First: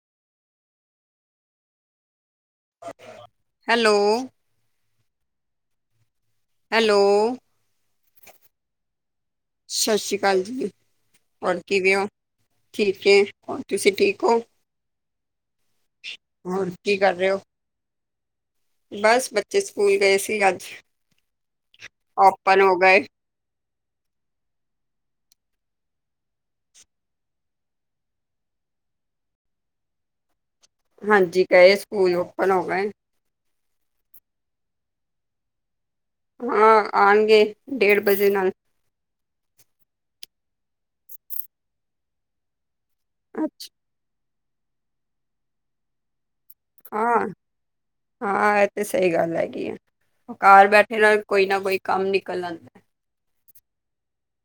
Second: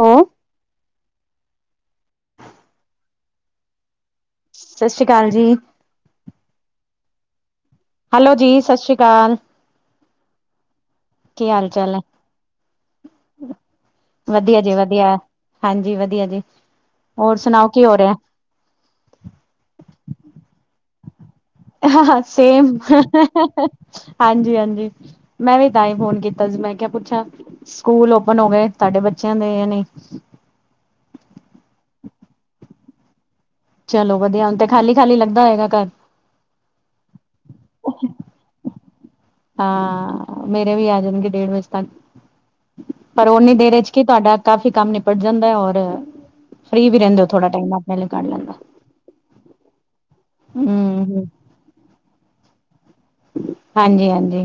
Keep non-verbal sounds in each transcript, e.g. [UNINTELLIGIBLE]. ਹ ਹੈਲੋ ਸਤਿ ਸ਼੍ਰੀ ਅਕਾਲ ਜੀ। ਹੈਲੋ। ਹੈਲੋ ਜੀ ਸਤਿ ਸ਼੍ਰੀ ਅਕਾਲ। ਸਤਿ ਸ਼੍ਰੀ ਅਕਾਲ ਜੀ। ਕੀ ਹੋਰ ਹਾਲ ਚਾਲ ਕਿਵੇਂ ਹੈ। ਹੋ? ਠੀਕ ਏ ਹੋਰ ਤੁਸੀਂ ਠੀਕ ਹੋ। ਵਧੀਆ ਜੀ ਵਧੀਆ। ਹਾਂਜੀ ਵਧੀਆ ਜੀ ਹੋਰ ਕੀ ਕਰ ਰਹੇ ਹੋਰ ਹੋ? ਸੁਣਾਓ ਕੀ ਹੋ ਰਿਹਾ। ਬਸ ਬੱਚੇ ਸਕੂਲ ਗਏ ਸੀ ਅੱਜ। ਹਾਂ ਹਾਂ ਓਪਨ ਸੇਮ। ਹੋ ਗਏ। ਹਾਂਜੀ ਹਾਂਜੀ ਮੈਂ ਵੀ ਤਾਂ ਹੀ ਫੋਨ ਕੀਤਾ ਸੀ ਮੈਂ ਕਿਹਾ ਪੁੱਛਾਂ। ਸਕੂਲ ਅੋਪਨ ਹੋ ਗਏ ਤੁਹਾਡੇ ਬੱਚਿਆਂ ਦੇ ਯਾ ਨਹੀਂ। ਹਾਂਜੀ ਗਏ ਸਕੂਲ ਅੋ ਅੋਪਨ ਹੋ ਗਏ। ਚਲੋ ਵਧੀਆ ਹੁਣ ਤੇ ਖਾਲੀ ਖਾਲੀ ਲੱਗਦਾ ਹੋਏਗਾ ਘਰ। ਹਾਂ ਆਉਣਗੇ ਡੇਢ ਵਜੇ ਨਾਲ। ਹਾਂ ਮੇਰੇ ਵੀ ਆ ਜਾਣਗੇ ਡੇਢ ਵਜੇ ਤੱਕ ਪਰ ਓਨੀ ਦੇਰ ਵਿਚ। ਕਿ ਤੁਹਾਡਾ ਕਾਫੀ ਕੰਮ ਨਿਪਟ ਜਾਂਦਾ ਹੈ ਔਰ। ਫ੍ਰਰੀ ਵੀ ਰਹਿੰਦੇ ਹੋ ਹਾਂ, ਥੋੜਾ ਟਾਈਮ ਆਪਣੇ ਲਈ ਕਰ ਲੈਂਦਾ। ਹਾਂ ਇਹ ਤੇ ਸਹੀ ਗੱਲ ਹੈਗੀ ਆ। ਘਰ ਬੈਠੇ ਨਾਲ ਹਮ ਕੋਈ ਨਾ ਕੋਈ ਕੰਮ ਨਿਕਲ ਆਂਦਾ। ਹਾਂਜੀ ਹਾਂਜੀ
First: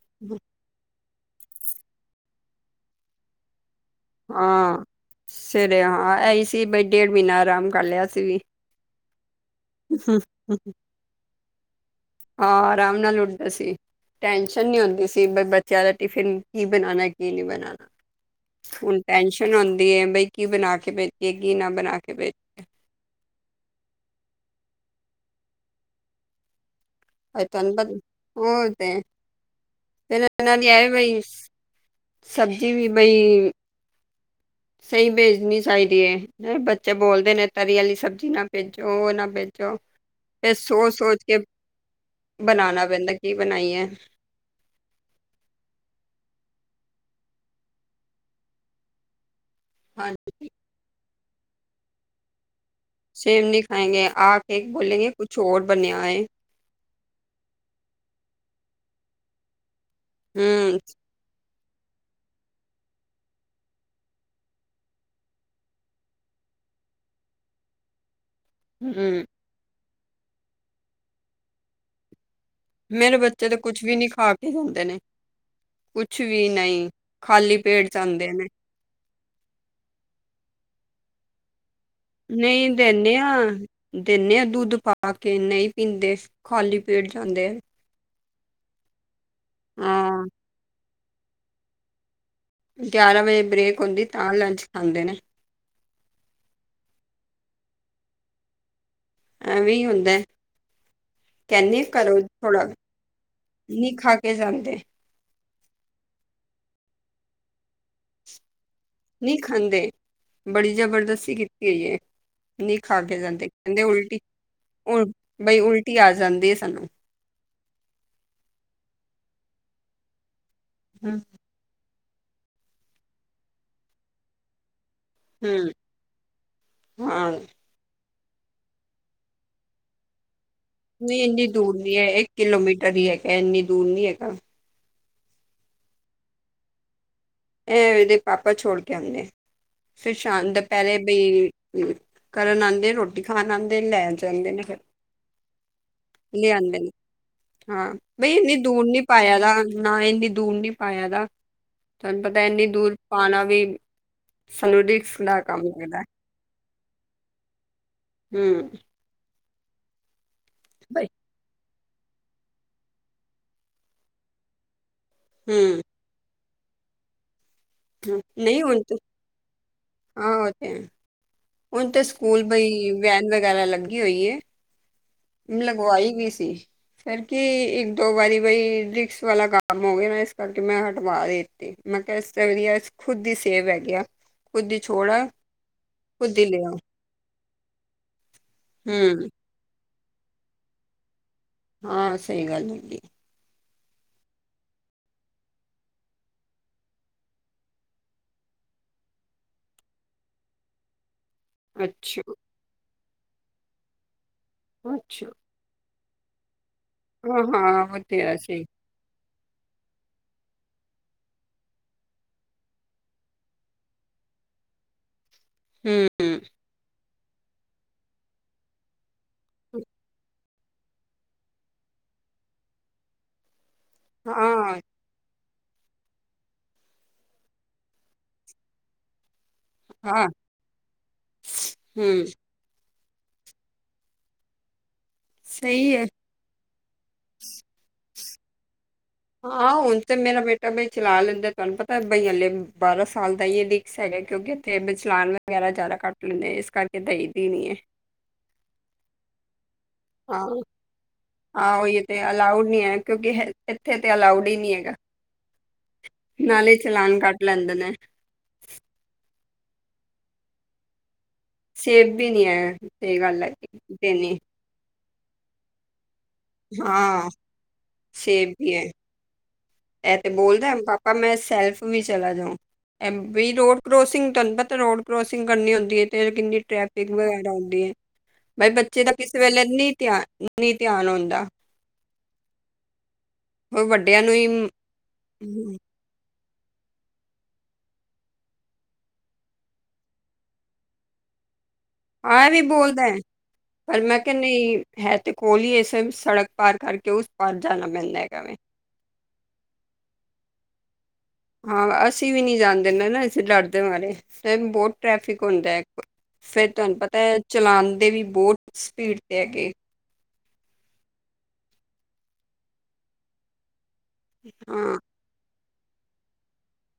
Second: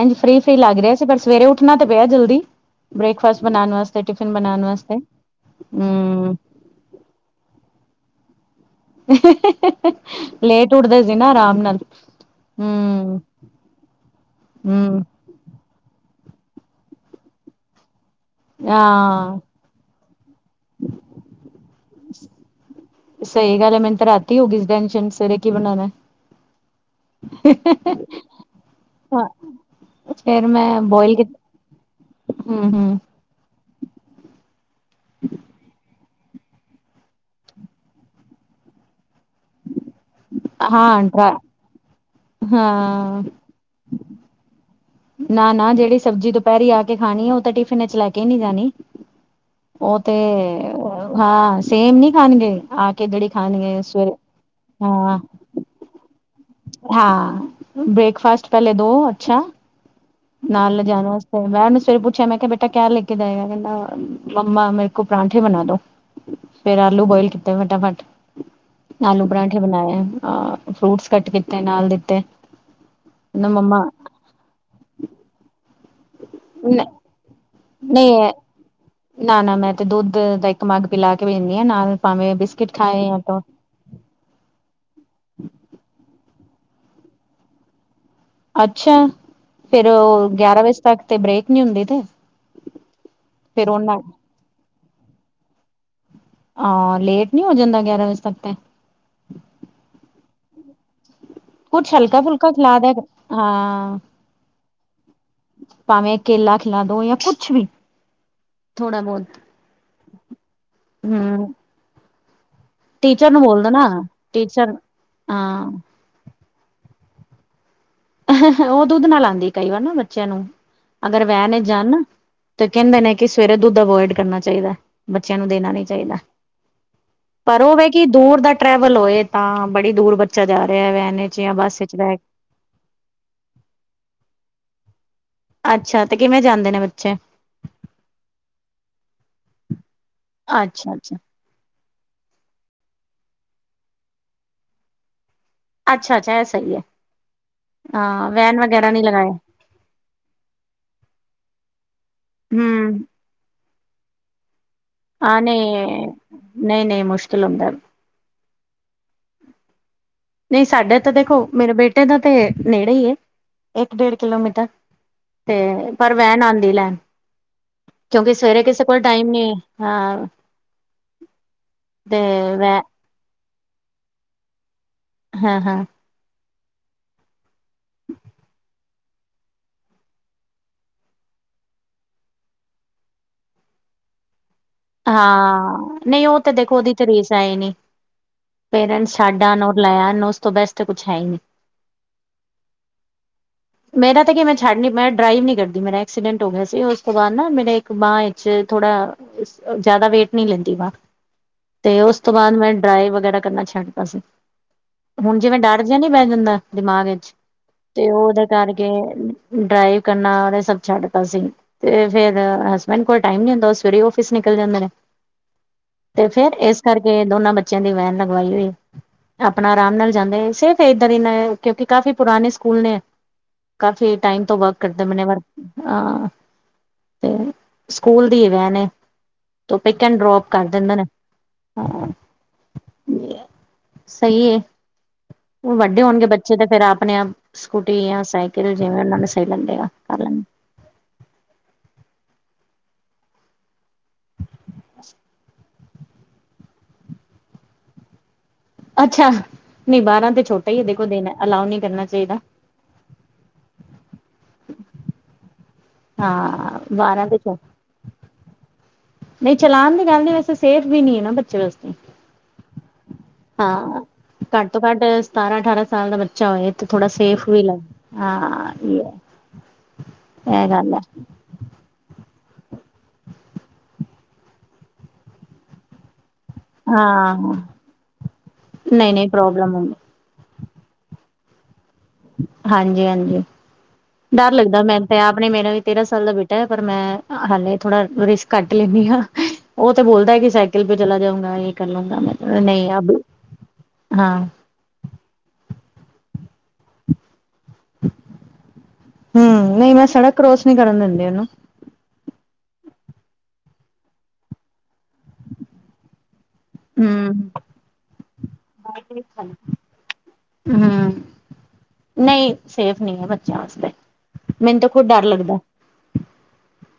ਇਝ ਫ੍ਰਰੀ ਫਰੀ ਲੱਗ ਰਿਹਾ। ਪਰ ਸਵੇਰੇ ਉੱਠਣਾ ਤਾਂ ਪਿਆ ਜਲਦੀ ਬ੍ਰੇਕਫਾਸਟ ਬਣਾਉਣ ਵਾਸਤੇ। ਤੇ ਟਿਫਿਨ ਬਣਾਉਣ ਹਾਂ। ਵਾਸਤੇ ਸਵੇਰੇ ਹਾਂ ਹਮ। ਇਹੀ ਡੇਢ ਮਹੀਨਾ ਆਰਾਮ ਕਰ ਲਿਆ ਅਸੀ ਵੀ। ਲੇਟ ਉੱਠਦੇ ਸੀ ਨਾ ਆਰਾਮ ਨਾਲ। ਹਾਂ ਆਰਾਮ ਹਮ ਨਾਲ ਉੱਠਦੇ ਸੀ ਟੈਨਸ਼ਨ ਨਹੀਂ ਹਮ ਹੁੰਦੀ ਸੀ। ਕਿ ਬੱਚਿਆਂ ਦਾ ਟਿਫਿਨ ਕੀ ਬਣਾਉਣਾ ਕੀ ਨਹੀਂ ਬਣਾਉਣਾ। ਹੁਣ ਹਾਂ ਟੈਸ਼ਨ ਹੁੰਦੀ ਏ ਬਈ ਕੀ ਬਣਾ ਕੇ ਪੇਜੀਏ ਕੀ ਨਾ ਬਣਾ ਕੇ ਪੇਜੀਏ। ਸਹੀ ਗੱਲ ਏ ਮੈਨੂੰ ਤੇ ਰਾਤੀ ਹੋ ਗਈ ਸੀ ਟੈਂਨਸ਼ਨ ਸਵੇਰੇ ਕੀ ਬਣਾਉਣਾ। ਆਂ ਅਨ ਬਦ ਹੋ ਤੇ [UNINTELLIGIBLE] ਫਿਰ ਫੇਰ ਇਹਨਾਂ ਨੀ ਮੈਂ ਆਯਾ ਬੋਇਲ ਬਈ ਸਬਜ਼ੀ ਹਮ ਵੀ ਹਮ ਬਈ। ਸਹੀ ਭੇਜਣੀ ਚਾਹੀਦੀ ਏ ਬੱਚੇ ਬੋਲਦੇ ਨੇ ਤਰੀ ਵਾਲੀ ਸਬਜ਼ੀ ਨਾ ਭੇਜੋ ਉਹ ਨਾ ਭੇਜੋ। ਤੇ ਸੋਚ ਹਾਂ ਸੋਚ ਡਰਾ ਕੇ ਬਣਾਉਣਾ ਪੈਂਦਾ ਹਾਂ ਕੀ ਬਣਾਈਏ। ਨਾ ਨਾ ਜਿਹੜੀ ਸਬਜ਼ੀ ਦੁਪਹਿਰੀ ਆ ਕੇ ਖਾਣੀ ਏ ਉਹ ਤਾਂ ਟਿਫਿਨ ਵਿਚ ਲੈ ਕੇ ਨਹੀਂ ਜਾਣੀ। ਉਹ ਤੇ ਹਾਂਜੀ ਹਾਂ ਸੇਮ ਨੀ ਖਾਣਗੇ ਆ। ਕੇ ਜਿਹੜੀ ਸੇਮ ਨੀ ਖਾਣਗੇ ਖਾਏਂਗੇ ਸਵੇਰੇ ਆ ਕੇ ਬੋਲੇਗੇ ਹਾਂ ਕੁੱਛ ਔਰ ਬਣਿਆ ਹੋਏ। ਹਾਂ ਬ੍ਰੇਕਫਾਸਟ ਪਹਿਲੇ ਦੋ ਅੱਛਾ ਨਾਲ ਲਿਜਾਣ ਵਾਸਤੇ। ਤੇ ਮੈਂ ਉਹਨੇ ਸਵੇਰੇ ਪੁੱਛਿਆ ਮੈਂ ਕਿਹਾ ਬੇਟਾ ਕਿਆ ਲੈ ਕੇ ਜਾਏਗਾ ਕਹਿੰਦਾ ਮੰਮਾ ਮੇਰੇ ਕੋ ਪਰਾਂਠੇ ਬਣਾ ਦੋ। ਫੇਰ ਆਲੂ ਬੋਇਲ ਕੀਤੇ ਫਟਾਫਟ ਆਲੂ ਪਰਾਂਠੇ ਬਣਾਏ ਅ ਫਰੂਟਸ ਕੱਟ ਕੀਤੇ ਨਾਲ ਦਿੱਤੇ। ਮੇਰੇ ਬੱਚੇ ਨਾ ਤਾਂ ਕੁਛ ਮੰਮਾ ਵੀ ਨਹੀਂ ਖਾ ਕੇ ਜਾਂਦੇ ਨੇ ਕੁਛ ਵੀ ਨਹੀਂ ਖਾਲੀ। ਪੇਟ ਜਾਂਦੇ ਨਹੀਂ ਨੇ। ਨਾ ਨਾ ਮੈਂ ਤੇ ਦੁੱਧ ਦਾ ਇੱਕ ਮੱਗ ਪਿਲਾ ਕੇ ਪੇਜਨੀ ਹਾਂ ਨਾਲ ਭਾਵੇਂ ਬਿਸਕਿਟ ਖਾਏ ਯਾ ਤੋਂ। ਦਿੰਨੇ ਆਾਂ ਦੁੱਧ ਪਾ ਕੇ ਨਹੀਂ ਪੀਂਦੇ ਖਾਲੀ ਪੇਟ ਜਾਂਦੇ ਹੈ। ਅੱਛਾ ਫੇਰ ਹਾਂ ਅੋ ਗਿਆਰਾਂ ਵਜੇ ਤੱਕ ਤੇ ਬ੍ਰੇਕ ਨੀ ਹੁੰਦੀ ਤੇ। ਗਿਆਰਾਂ ਵਜੇ ਫੇਰ ਬ੍ਰੇਕ ਉਹਨਾਂ ਹੁੰਦੀ ਤਾਂ ਲੰਚ ਖਾਂਦੇ ਨੇ। ਆ ਲੇਟ ਨੀ ਹੋ ਜਾਂਦਾ ਗਿਆਰਾਂ ਵਜੇ ਸਵਕਤੇ ਐਵੇਂ ਹੁੰਦਾ। ਕੇਨੀ ਕੁਛ ਹਲਕਾ ਫੁਲਕਾ ਘਰੋ--ਥੋੜਾ ਖਿਲਾ ਦਿਆ ਨੀ ਖਾ ਕੇ ਜਾਂਦੇ। ਭਾਵੇਂ-ਕੇਲਾ ਖਿਲਾ ਦੋ ਜਾਂ ਕੁਛ ਵੀ ਥੋੜਾ ਨ‌ਈ ਬਹੁਤ ਖਾਂਦੇ, ਬੜੀ ਜਬਰਦਸਤੀ ਹਮ ਕੀਤੀ ਹੋਈ‌ ਏ। ਨ‌ਈ ਖਾ ਕੇ ਟੀਚਰ ਨੂੰ ਜਾਂਦੇ, ਬੋਲ ਦੋ ਨਾ ਕਹਿੰਦੇ-ਉਲਟੀ ਟੀਚਰ ਉ--ਬਈ ਹਾਂ ਉਲਟੀ ਆ ਜਾਂਦੀ ਹੈ ਸਾਨੂੰ। ਔ ਦੁੱਧ ਨਾਲ ਆਂਦੀ ਕਈ ਵਾਰ ਨਾ ਬੱਚਿਆਂ ਨੂੰ ਹੂੰ ਅਗਰ ਵਹਿ ਨੇ ਜਾਣ ਨਾ ਤੇ ਕਹਿੰਦੇ ਨੇ ਕਿ ਸਵੇਰੇ ਦੁੱਧ ਅਵੋਇਡ ਕਰਨਾ ਚਾਹੀਦਾ। ਬੱਚਿਆਂ ਨੂੰ ਹੂੰ, ਦੇਨਾ ਨੀ ਚਾਈਦਾ, ਹਾਂ ਪਰ ਓ ਵੇਖ ਕੀ ਦੂਰ ਦਾ ਟਰੈਵਲ ਹੋਏ ਤਾਂ ਬੜੀ ਦੂਰ ਬੱਚਾ ਜਾ ਰਿਆ ਵੈਨ ਨਹੀਂ ਇਚ ਇੰਨੀ ਜਾਂ ਦੂਰ ਬੱਸ ਚ ਨਹੀਂ ਹੈ ਰਹਿ ਕਿਲੋਮੀਟਰ ਹੀ ਹੈਗਾ, ਇੰਨੀ ਦੂਰ ਨੀ ਹੈਗਾ। ਅੱਛਾ ਤੇ ਕਿਵੇਂ ਜਾਂਦੇ ਨੇ ਬੱਚੇ ਐ ਇਦੇ ਪਾਪਾ ਛੋੜ ਕੇ ਆਂਦੇ ਆ ਫਿਰ ਸ਼ਾਮ ਅੱਛਾ ਦਪਰੇ ਅੱਛਾ ਬਈ ਕਰਨ ਆਂਦੇ, ਰੋਟੀ ਖਾਣ ਆਂਦੇ, ਲੈਨ ਜਾਂਦੇ ਨੇ ਫਿਰ ਅੱਛਾ, ਅੱਛਾ। ਐ ਸ‌ਈ ਲਿਆਂਦੇ ਐ। ਨੇ ਹਾਂ, ਬਈ ਇੰਨੀ ਦੂਰ ਨੀ ਨਹੀਂ ਲਗਾਏ ਪਾਇਆ ਦਾ ਨਾ ਇੰਨੀ ਦੂਰ ਨੀ ਪਾਇਆ ਦਾ ਤਾਨੂੰ ਪਤਾ ਇੰਨੀ ਦੂਰ ਹਮ ਪਾਣਾ ਵੀ ਸਾਨੂੰ ਰਿਸਕ ਆ ਦਾ ਨ‌ਈ ਕੰਮ ਏ, ਲੱਗਦਾ ਨ‌ਈ, ਨਈ ਮੁਸ਼ਕਿਲ ਹੁੰਦੈ। ਹੂੰ ਨ‌ਈ, ਸਾਡੇ ਬਈ ਤਾਂ ਦੇਖੋ, ਮੇਰੇ ਬੇਟੇ ਦਾ ਤੇ ਨੇੜੇ ਈ ਏ। ਇੱਕ, ਡੇਢ ਕਿਲੋਮੀਟਰ ਹੂੰ ਤੇ ਪਰ ਵੈਨ ਆਂਦੀ ਲੈਣ ਹੂੰ। ਕਿਉਂਕਿ ਸਵੇਰੇ ਕਿਸੇ ਕੋਲ ਟਾਈਮ ਨ‌ਈ ਹੈ ਹੁਨ ਤੇ ਸਕੂਲ ਬਈ ਵੈਨ ਵਗੈਰਾ ਲੱਗੀ ਹੋਈ ਏ। ਹਾਂ ਹਾਂ ਲਗਵਾਈ ਗਈ ਸੀ। ਫੇਰ ਕੀ ਇੱਕ, ਦੋ ਵਾਰੀ ਬਈ ਰਿਕਸ ਵਾਲਾ ਕੰਮ ਹੋ ਗਿਆ ਨਾ ਇਸ ਕਰਕੇ ਮੈਂ ਹਟਵਾ ਦਿ ਕਿਹਾ ਇਸ ਵਧੀਆ ਖੁੱਦ ਦੀ ਸੇਬ ਹੈਗੇ ਖੁੱਦ ਦੀ ਹਾਂ, ਨ‌ਈ ਓ ਤੇ ਦੇਖੋ ਉਦੀ ਚ ਰੇਸ ਆਏ ਨੇ, ਪੇਰੈਂਟਸ ਹੂੰ ਛੱਡ ਆ ਬਲਾਇਆ ਉਸ ਤੋਂ ਬੈਸਟ ਕੁਛ ਹੈ ਈ ਨੀ ਹਾਂ, ਸ‌ਈ ਗੱਲ ਹੈਗੀ। [INAUDIBLE] ਮੇਰਾ ਤਾਂ ਕੀ ਮੈਂ ਛੱਡ ਨ--ਮੈਂ ਡਰਾਈਵ ਨੀ ਕਰਦੀ। ਮੇਰਾ ਐਕਸੀਡੈਂਟ ਹੋ ਗਿਆ ਸੀ। ਉਸ ਤੋਂ ਬਾਅਦ ਨਾ ਮੇਰੇ ਇੱਕ ਬਾਂਅ ਇਚ ਥੋੜਾ ਜਾਦਾ ਵੇਟ ਨੀ ਲੈਂਦੀ ਵਾ ਤੇ ਉਸ ਅੱਛਾ ਤੋਂ ਬਾਅਦ ਮੈਂ ਡਰਾਈ ਵਗੈਰਾ ਕਰਨਾ ਛੱਡਦਾ ਸੀ। ਅੱਛਾ ਹੁਨ ਜਿਵੇਂ-ਡਰ ਜਿਆ ਨੀ ਬੈ ਜਾਂਦਾ ਦਿਮਾਗ ਇਚ ਹਾਂ ਹਾਂ ਤੇ ਓ ਵਧੀਆ ਓਦੇ ਸਹੀ ਕਰ ਕੇ ਡਰਾਈਵ ਕਰਨਾ ਓਨੇ ਸਭ ਛੱਡਤਾ ਸੀ। ਤੇ ਫੇਰ ਹਸਬੈਂਡ ਕੋਲ ਟਾਈਮ ਨੀ ਹੁੰਦਾ ਓ ਸਵੇਰੇ ਓਫ ਇਸ ਨਿਕਲ ਜਾਂਦੇ ਨੇ ਹੂੰ ਤੇ ਫੇਰ ਇਸ ਕਰ ਕੇ ਦੋਨਾਂ ਬੱਚਿਆਂ ਦੀ ਵੈਨ ਲਗਵਾਈ ਹੋਈ। ਆਪਣਾ ਅਰਾਮ ਨਾਲ ਜਾਂਦੇ ਸੇਫ ਇੱਧਰ ਹੀਨਾਂ ਕਿਉਂਕਿ ਕਾਫੀ ਪੁਰਾਨੇ ਸਕੂਲ ਨੇ, ਕਾਫੀ ਟਾਈਮ ਤੋਂ ਵਕ ਹਾਂ ਕਰਦੇ ਦਮਨ ਏ ਵਰ ਹਾਂ ਤੇ ਸਕੂਲ ਦੀ ਵੈਨ ਏ ਤੋ ਪਿਕ ਐਂਡ ਹਾਂ ਡਰੋਪ ਕਰ ਦਿੰਦੇ ਨੇ ਹਾਂ ਹੂੰ ਸ‌ਈ ਏ। ਹੁ‌ ਸਹੀ ਵੱਡੇ ਹੈ ਹੋਨਗੇ ਬ ਚੇ ਤੇ ਫੇਰ ਆਪਨੇ ਆਪ ਸਕੂਟੀ ਜਾਂ ਸਾਈਕਲ ਜਿਵੇਂ- ਉਹਨਾਂ ਨੇ ਹਾਂ, ਹੁਨ ਤੇ ਮੇਰਾ ਬੇਟਾ ਬਈ ਚਲਾ ਲੈਂਦਾ। ਤਾਨੂੰ ਪਤਾ ਬਈ ਅਲੇ ਬਾਰਾਂ ਸਾਲ ਦਾ ਈ ਏ [UNINTELLIGIBLE] ਹੈਗਾ ਕਿਉਂਕਿ ਇੱਥੇ ਬਚਲਾਨ ਵਗੈਰਾ ਜਾਦਾ ਕਟ ਲੈਂਦੇ, ਇਸ ਕਰਕੇ ਦ‌ਈ ਦੀ ਨ‌ਈ ਏ। ਅੱਛਾ ਨਹੀਂ ਬਾਰਾਂ ਤੇ ਹਾਂ ਛੋਟਾ ਹੀ ਹੈ ਦੇਖੋ ਦਿਨ ਅਲਾਓ ਹਾਂ ਨਹੀਂ ਉਹੀ ਕਰਨਾ ਤੇ ਚਾਹੀਦਾ ਅਲਾਊਡ ਕਿਉਂਕਿ ਇੱਥੇ ਤੇ ਅਲਾਊਡ ਹੀ ਨਹੀਂ ਹੈਗਾ ਨਾਲੇ ਹਾਂ ਚਲਾਨ ਬਾਰਾਂ ਤੇ ਕੱਟ ਛੋ ਲੈਂਦੇ ਨੇ ਨਹੀਂ ਚਲਾਨ ਦੀ ਗੱਲ ਨ ਵੈਸੇ ਸੇਫ ਵੀ ਨੀ ਹੈ ਨਾ ਬੱਚੇ ਵਾਸਤੇ ਸੇਫ ਵੀ ਨੀ ਹੈ ਇਹ ਗੱਲ ਹਾਂ ਦੇਣੀ ਘੱਟ ਤੋਂ ਘੱਟ ਸਤਾਰਾਂ ਅਠਾਰਾਂ ਸਾਲ ਦਾ ਬੱਚਾ ਬੱਚਾ ਹੋਏ ਤੇ ਥੋੜਾ ਹਾਂ ਸੇਫ ਵੀ ਲਗ ਸੇਬ ਵੀ ਹੈ ਦਾ ਇਹ ਤੇ ਬੋਲਦਾ ਪਾਪਾ ਮੈਂ ਸੈਲਫ ਵੀ ਚਲਾ ਜਾਓ ਐ ਵੀ ਰੋਡ ਕਰੋਸਿੰਗ ਤੁਹਾਨੂੰ ਪਤਾ ਰੋਡ ਕਰੋਸਿੰਗ ਕਰਨੀ ਹੁੰਦੀ ਹੈ ਅਤੇ ਕਿੰਨੀ ਟ੍ਰੈਫਿਕ ਹਾਂ ਵਗੈਰਾ ਹੁੰਦੀ ਹੈ ਬਾਈ ਬੱਚੇ ਦਾ ਨਹੀਂ ਨਹੀਂ ਕਿਸੇ ਵੇਲੇ ਪ੍ਰੋਬਲਮ ਨ ਹੁੰਦੀ ਧਿਆ ਨਹੀਂ ਧਿਆਨ ਆਉਂਦਾ ਹਾਂਜੀ ਹਾਂਜੀ ਉਹ ਵੱਡਿਆਂ ਨੂੰ ਹੀ ਡਰ ਲੱਗਦਾ ਮੈਨੂੰ ਤੇ ਆਪ ਨੇ ਮੈਨੂੰ ਵੀ ਤੇਰਾਂ ਸਾਲ ਦਾ ਬੇਟਾ ਹੈ ਪਰ ਮੈਂ ਹਾਲੇ ਥੋੜਾ ਰਿਸਕ ਕੱਟ ਲੈਂਦੀ ਹਾਂ ਉਹ ਤੇ ਬੋਲਦਾ ਕਿ ਸਾਈਕਲ ਪੇ ਚਲਾ ਜਾਊਂਗਾ ਇਹ ਕਰ ਲਗਾ ਹਾਂ ਇਹ ਮੈਂ ਵੀ ਨਹੀਂ ਬੋਲਦਾ ਹੈ ਅ ਪਰ ਮੈਂ ਕਿਹਾ ਹਾਂ ਨਹੀਂ ਹੈ ਤੇ ਕੋਲ ਹੀ ਇਸੇ ਸੜਕ ਪਾਰ ਕਰਕੇ ਉਸ ਪਾਰ ਜਾਣਾ ਮਿਲਦਾ ਹੈਗਾਵੇ ਹਮ ਨਹੀਂ ਮੈਂ ਸੜਕ ਕਰੋਸ ਨੀ ਕਰਨ ਦਿੰਦੀ ਉਹਨੂੰ ਹਾਂ ਅਸੀਂ ਵੀ ਨਹੀਂ ਜਾਂਦੇ ਦੇ ਨਾ ਇਸੇ ਡਰ ਦੇ ਮਾਰੇ ਫ ਬਹੁਤ ਟ੍ਰੈਫਿਕ ਹੁੰਦਾ ਇੱਕ ਫੇਰ ਤੁਹਾਨੂੰ ਪਤਾ ਹੂੰ ਚਲਾਉਣਦੇ ਵੀ ਬਹੁਤ ਸਪੀਡ ਤੇ ਹੈਗੇ ਹਮ ਨਹੀਂ ਸੇਫ ਨਹੀਂ ਹੈ ਬੱਚਿਆਂ ਵਾਤੇ ਮੈਨੂੰ ਤਾਂ ਹਾਂ ਖੁਦ ਡਰ ਲੱਗਦਾ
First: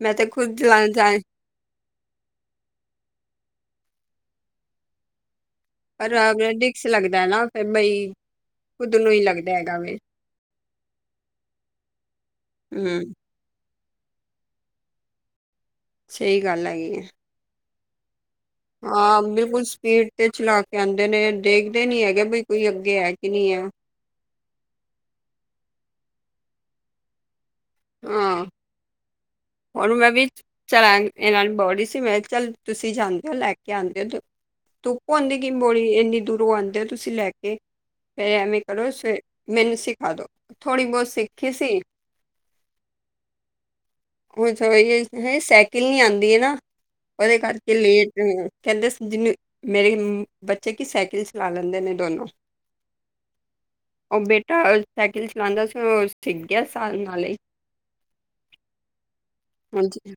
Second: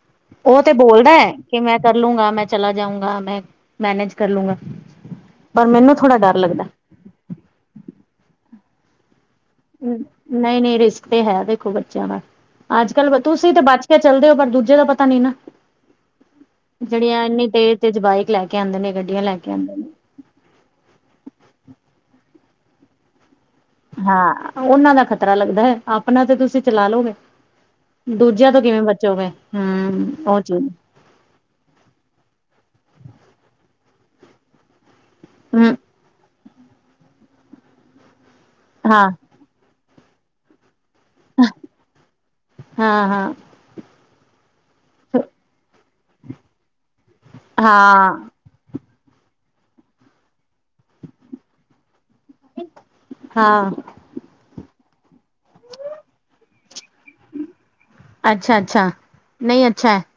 ਮੈਂ ਤਾਂ ਖੁਦ ਉਹ ਤੇ ਚਲਾ ਜਾ ਬੋਲਦਾ ਹੈ ਕਿ ਮੈਂ ਕਰ ਲਗਾ ਮੈਂ ਚਲਾ ਜਾਊਂਗਾ ਮੈਂ ਮੈਨੇਜ ਕਰ ਲੂੰਗਾ ਮੈਨੂੰ ਪਰ ਥੋੜਾ ਡਰ ਲੱਗਦਾ। ਰਿਕਸ ਲੱਗਦਾ ਹੈ ਨਾ ਫ ਬਈ ਕੁਦ ਨੂੰ ਹੀ ਲੱਗਦਾ ਹੈਗਾ ਵੇ ਨਹੀਂ ਨਹੀਂ ਰਿਸਕ ਤੇ ਹੈ ਦੇਖੋ ਬੱਚਿਆਂ ਦਾ ਅੱਜ ਕੱਲ ਹੂੰ ਬੱਚ ਤੁਸੀਂ ਤੇ ਬੱਚ ਕੇ ਚੱਲਦੇ ਹੋ ਪਰ ਦੂਜੇ ਦਾ ਪਤਾ ਨੀ ਨਾ ਸਹੀ ਗੱਲ ਹੈਗੀ ਹੈ ਜਿਹੜੀਆਂ ਇੰਨੀ ਤੇਜ਼ ਤੇਜ ਬਵਾਇਕ ਲੈ ਕੇ ਆਉਂਦੇ ਨੇ ਹਾਂ ਗੱਡੀਆਂ ਲੈ ਕੇ ਬਿਲਕੁਲ ਆਉਂਦੇ ਨੇ। ਸਪੀਡ ਤੇਜ ਚਲਾ ਕੇ ਆਉਂਦੇ ਨੇ ਦੇਖਦੇ ਨੀ ਹੈਗੇ ਬਈ ਕੀ ਅੱਗੇ ਹੈ ਕਿ ਨਹੀਂ ਹੈ ਹਾਂ ਉਹਨਾਂ ਦਾ ਖ਼ਤਰਾ ਲੱਗਦਾ ਹੈ ਆਪਣਾ ਤੇ ਤੁਸੀਂ ਚਲਾ ਲਓਗੇ ਹਾਂ ਦੂਜਿਆਂ ਤੋਂ ਕਿਵੇਂ ਬਚੋਗੇ ਹਮ ਉਹ ਚੀਜ਼ ਇਹ ਨਾਲ ਬਹੁੜੀ ਸੀ ਮੈਂ ਚੱਲ ਤੁਸੀਂ ਜਾਂਦੇ ਹੋ ਲੈ ਕੇ ਆਉਦੇ ਹੋ ਭਉਂਦੀ ਕਿ ਹੂੰ ਬੋਲੀ ਇੰਨੀ ਦੂਰੋਂ ਆਉਂਦੇ ਹੋ ਤੁਸੀਂ ਲੈ ਕੇ ਫਿਰ ਐਵੇਂ ਕਰੋ ਫ ਹਾਂ ਮੈਨੂੰ ਸਿਖਾ ਦੋ ਥੋੜ੍ਹੀ ਬਹੁਤ ਸਿੱਖੀ ਸੀ ਹਾਂ ਹਾਂ ਉਹਹੀ ਸਾਈਕਲ ਨੀ ਆਉਂਦੀ ਹੈ ਨਾ ਉਹਦੇ ਕਰਕੇ ਲੇਟ ਹਾਂ ਕਹਿੰਦੇ ਜਿਨੂੰ ਮੇਰੇ ਬੱਚੇ ਕੀ ਸਾਈਕਲ ਚਲਾ ਲੈਂਦੇ ਨੇ ਦੋਨੋ ਹਾਂ ਉਹ ਬੇਟਾ ਸਾਈਕਲ ਚਲਾਉਂਦਾ ਸੀ ਉਹ ਸਿੱ ਗਿਆ ਸਾਲ ਨਾਲ ਹੀ ਅੱਛਾ ਅੱਛਾ ਨਹੀਂ ਅੱਛਾ ਹੈ ਹਾਂਜੀ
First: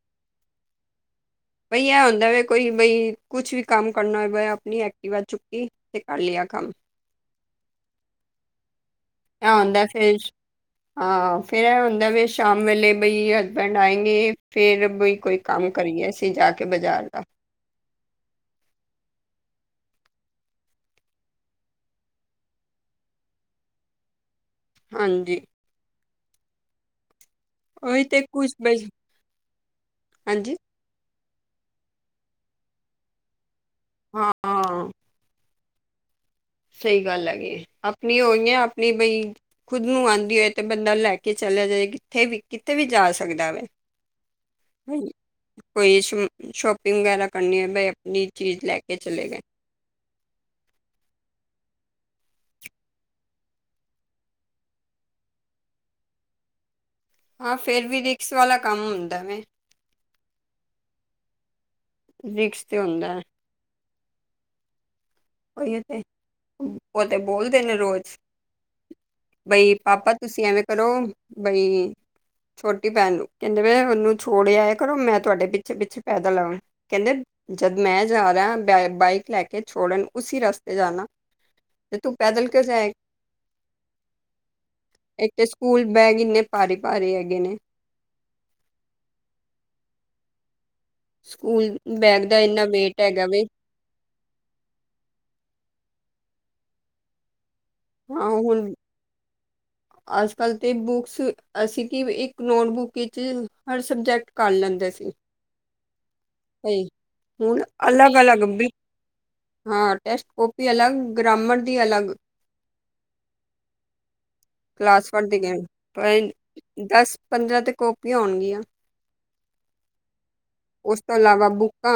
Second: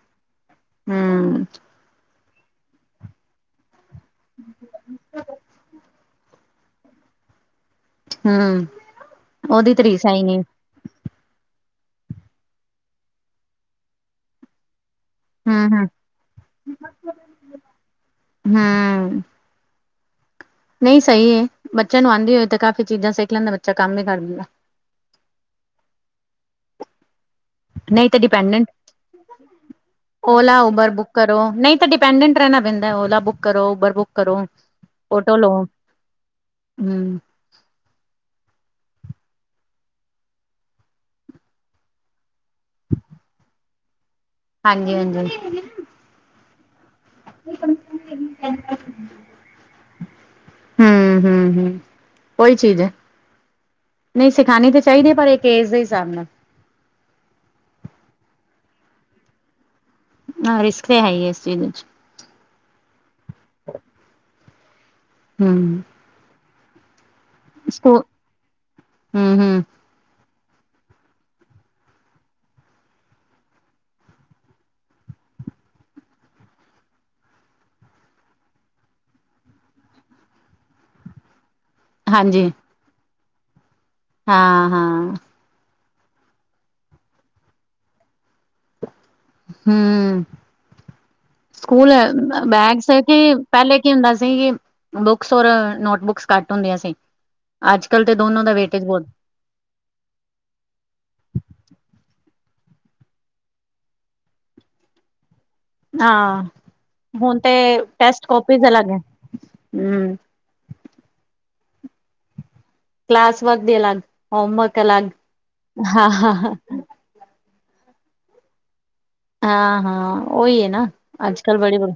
ਹਮ ਬਈ ਇਹ ਹੁੰਦਾ ਵ ਕੋਈ ਬਈ ਕੁਛ ਵੀ ਕੰਮ ਕਰਨਾ ਹੋ ਆਪਣੀ ਐਕਟੀਵਾ ਚੁੱਕੀ ਤੇ ਕਰ ਲਿਆ ਕੰਮ ਹੂੰ ਉਹਦੀ ਆਉਂਦਾ ਤਾਂ ਰੀਸ ਹੈ ਫੇਰ ਹੀ ਨਹੀਂ ਹਾਂ ਫਿਰ ਇਹ ਹੁੰਦਾ ਵੀ ਸ਼ਾਮ ਵੇਲੇ ਬਈ ਹਸਬੈਂਡ ਆਏਂਗੇ ਫਿਰ ਬਈ ਕੋਈ ਕੰਮ ਕਰੀਏ ਅਸੀਂ ਜਾ ਕੇ ਬਾਜ਼ਾਰ ਦਾ ਹਮ ਨਹੀਂ ਸਹੀ ਏ, ਬੱਚਿਆਂ ਨੂੰ ਆਂਦੀ ਹੋਏ ਤਾਂ ਕਾਫ਼ੀ ਚੀਜ਼ਾਂ ਸਿੱਖ ਲੈਂਦਾ ਬੱਚਾ ਕੰਮ ਵੀ ਕਰ ਦਿੰਦਾ। ਹਾਂਜੀ। ਉਹੀ ਨਹੀਂ ਤਾਂ ਤੇ ਕੁਛ ਡਿਪੈਂਡੈਂਟ, ਬਈ ਹਾਂਜੀ। ਓਲਾ ਉਬਰ ਬੁੱਕ ਕਰੋ ਨਹੀਂ ਤਾਂ ਡਿਪੈਂਡੈਂਟ ਰਹਿਣਾ ਪੈਂਦਾ ਓਲਾ ਬੁੱਕ ਕਰੋ ਉਬਰ ਬੁੱਕ ਕਰੋ, ਹਾਂ ਓਟੋ ਲਓ। ਸਹੀ ਹੂੰ ਗੱਲ ਹੈਗੀ, ਆਪਣੀ ਹੋਈਆਂ ਆਪਣੀ ਬਈ ਖੁਦ ਨੂੰ ਆਂਦੀ ਹੋਏ ਤੇ ਬੰਦਾ ਲੈ ਕੇ ਚਲਿਆ ਜਾਏ ਕਿੱਥੇ ਵੀ ਕਿਤੇ ਵੀ ਜਾ ਸਕਦਾ ਵਾ। ਹਾਂਜੀ-ਹਾਂਜੀ। ਕੋਈ ਸ਼ ਸ਼ੋਪਿੰਗ ਵਗੈਰਾ ਕਰਨੀ ਹੈ ਬਈ ਆਪਣੀ ਚੀਜ਼ ਲੈ ਕੇ ਚਲੇ ਗਏ। ਹੂੰ ਹੂੰ ਹੂੰ ਉਹੀ ਚੀਜ਼ ਏ। ਨਹੀਂ ਸਿਖਾਣੀ ਤਾਂ ਚਾਹੀਦੀ ਹੈ ਪਰ ਇੱਕ ਏਜ ਦੇ ਹਿਸਾਬ ਨਾਲ। ਹਾਂ ਫੇਰ ਵੀ ਰਿਕਸ ਵਾਲਾ ਕੰਮ ਹੁੰਦਾ ਵੇ। ਹਾਂ ਰਿਸਕ ਤੇ ਹੈ ਈ ਇਸ ਚੀਜ਼ ਵਿੱਚ। ਰਿਕਸ 'ਤੇ ਹੁੰਦਾ। [INAUDIBLE] ਉਹੀ ਹੂੰ ਤੇ, ਉਹ ਤੇ ਬੋਲਦੇ ਨੇ ਸਕੂ ਰੋਜ਼, ਹੂੰ ਹੂੰ ਬਈ ਪਾਪਾ ਤੁਸੀਂ ਐਵੇਂ ਕਰੋ, ਬਈ ਛੋਟੀ ਭੈਣ ਨੂੰ, ਕਹਿੰਦੇ ਪਏ ਮੈਨੂੰ ਛੋੜ ਆਇਆ ਕਰੋ ਮੈਂ ਤੁਹਾਡੇ ਪਿੱਛੇ-ਪਿੱਛੇ ਪੈਦਲ ਆਵਾਂ। ਕਹਿੰਦੇ ਜਦ ਮੈਂ ਜਾ ਰਿਹਾ ਬਾਈਕ ਲੈ ਕੇ ਛੋੜਨ ਉਸੀ ਰਸਤੇ ਜਾਣਾ, ਤੇ ਤੂੰ ਪੈਦਲ ਕੇ ਕਿਉਂ ਜਾਏ। ਹਾਂ-ਹਾਂ। ਇੱਕ ਤੇ ਸਕੂਲ ਬੈਗ ਇੰਨੇ ਭਾਰੇ-ਭਾਰੇ ਹੈਗੇ ਨੇ। ਹੂੰ ਸਕੂਲ ਬੈਗ ਦਾ ਇੰਨਾ ਬੈਗਸ ਏ ਵੇਟ ਹੈਗਾ ਕਿ ਵੇ ਪਹਿਲੇ ਕੀ ਹੁੰਦਾ ਸੀ ਕਿ, ਬੁੱਕਸ ਔਰ ਨੋਟ ਬੁੱਕਸ ਕੱਟ ਹੁੰਦੀਆਂ ਸੀ। ਅੱਜਕੱਲ੍ਹ ਤੇ ਦੋਨੋ ਦਾ ਵੇਟੇਜ ਬਹੁਤ ਅੱਜਕੱਲ ਤੇ ਬੁੱਕਸ ਅਸੀਂ ਕਿ ਇੱਕ ਨੋਟਬੁੱਕ ਵਿੱਚ ਹਰ ਸਬਜੈਕਟ ਕਰ ਲੈਂਦੇ ਸੀ। ਹਾਂ ਤੇ ਹੁਣ ਟੈਸਟ ਅਲੱਗ-ਅਲੱਗ ਕਾਪੀਜ਼ ਵੀ ਅਲੱਗ ਹੈ ਹਾਂ ਹੂੰ ਟੈਸਟ ਕਾਪੀ ਅਲੱਗ ਗਰਾਮਰ ਦੀ ਅਲੱਗ। ਕਲਾਸ ਵ ਦੀ ਅਲੱਗ। ਹੋਮਵਰਕ ਅਲੱਗ ਕਲਾਸ ਪੜਦੀ ਗ, ਹਾਂ ਪਰ ਹਾਂ ਦਸ ਪੰਦਰਾਂ ਤੇ ਕਾਪੀਆਂ ਹੋਣਗੀਆਂ। ਹਾਂ-ਹਾਂ। ਉਹੀ ਏ ਨਾ, ਉਸ ਤੋਂ ਇਲਾਵਾ ਅੱਜਕੱਲ ਬੜੀ ਬ, ਬੁੱਕਾਂ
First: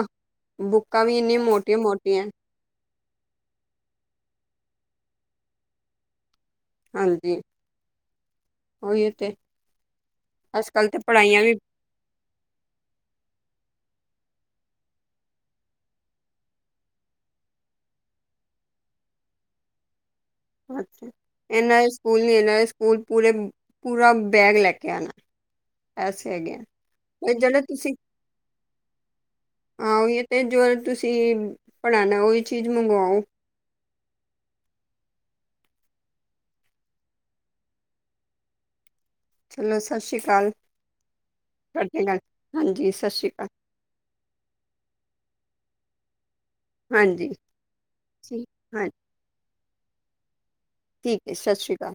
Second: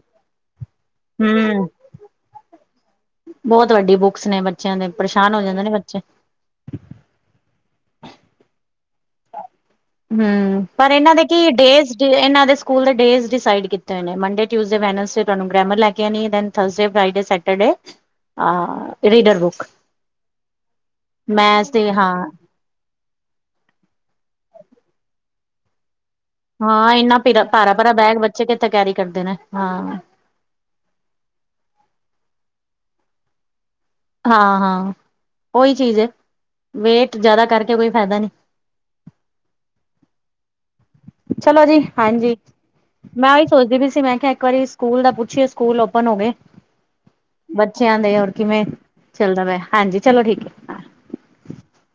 ਬੁੱਕਾਂ ਵੀ ਇੰਨੀਆਂ ਹੂੰ। ਮੋਟੀਆਂ ਮੋਟੀਆਂ ਬਹੁਤ ਵੱਡੀ ਬੁੱਕਸ ਨੇ ਬੱਚਿਆਂ ਦੇ ਪਰੇਸ਼ਾਨ ਹੋ ਜਾਂਦੇ ਨੇ ਬੱਚੇ। ਹਾਂਜੀ, ਉਹੀ ਤੇ। ਹੂੰ ਅੱਜ ਕੱਲ੍ਹ ਪਰ ਤੇ ਇਹਨਾਂ ਦੇ ਪੜ੍ਹਾਈਆਂ ਕੀ ਵੀ ਡੇਜ਼ ਇਹਨਾਂ ਦੇ ਸਕੂਲ ਦੇ ਡੇਜ਼ ਡਿਸਾਈਡ ਕੀਤੇ ਹੋਏ ਨੇ ਮੰਡੇ, ਟਿਊਜ਼ਡੇ, ਵੈਨਸੇ ਤੁਹਾਨੂੰ ਗਰੈਮਰ ਲੈ ਕੇ ਆਨੀ ਏ then Thursday, Friday, Saturday, uh reader book. ਅੱਛਾ, ਮੈਥ ਇਹਨਾ ਤੇ ਹਾਂ ਸਕੂਲ ਨੀ ਇਹਨਾ ਸਕੂਲ ਪੂਰੇ ਪੂਰਾ ਬੈਗ ਲੈਕੇ ਆਣਾ। ਐਸੇ ਹੈਗੇ। ਆ ਹਾਂ ਇੰਨਾ ਤੇ ਭੀਰਾ ਜਿਹੜਾ ਭਾਰਾ-ਭਾਰਾ ਤੁਸੀਂ ਬੈਗ ਬੱਚੇ ਕਿੱਥੇ ਕੈਰੀ ਕਰਦੇ ਨੇ ਹਾਂ। ਤੇ ਜੋ ਤੁਸੀਂ ਪੜ੍ਹਾਨਾ ਉਹੀ ਚੀਜ਼ ਮੰਗਵਾਓ। ਹਾਂ-ਹਾਂ ਉਹੀ ਚੀਜ਼ ਏ, ਵੇਟ ਜ਼ਿਆਦਾ ਕਰਕੇ ਕੋਈ ਫਾਇਦਾ ਨੀ। ਚਲੋ ਸਾਸ਼ਰੀ ਕਾਲ। ਚਲੋ ਜੀ ਹਾਂਜੀ, ਹਾਂਜੀ ਸਤਿ ਸ਼੍ਰੀ ਮੈਂ ਉਹੀ ਅਕਾਲ ਸੋਚਦੀ ਵੀ ਸੀ ਮੈਂ ਕਿਹਾ ਇੱਕ ਵਾਰੀ ਸਕੂਲ ਦਾ ਪੁੱਛੀਏ ਸਕੂਲ ਓਪਨ ਹੋ ਗਏ ਹਾਂਜੀ ਬੱਚਿਆਂ ਦੇ ਹੋਰ ਠੀਕ ਕਿਵੇਂ ਹਾਂਜੀ ਚੱਲਦਾ ਪਿਆ ਹਾਂਜੀ ਚਲੋ ਠੀਕ ਠੀਕ ਹੈ ਸਤਿ ਸ਼੍ਰੀ ਕਾਲ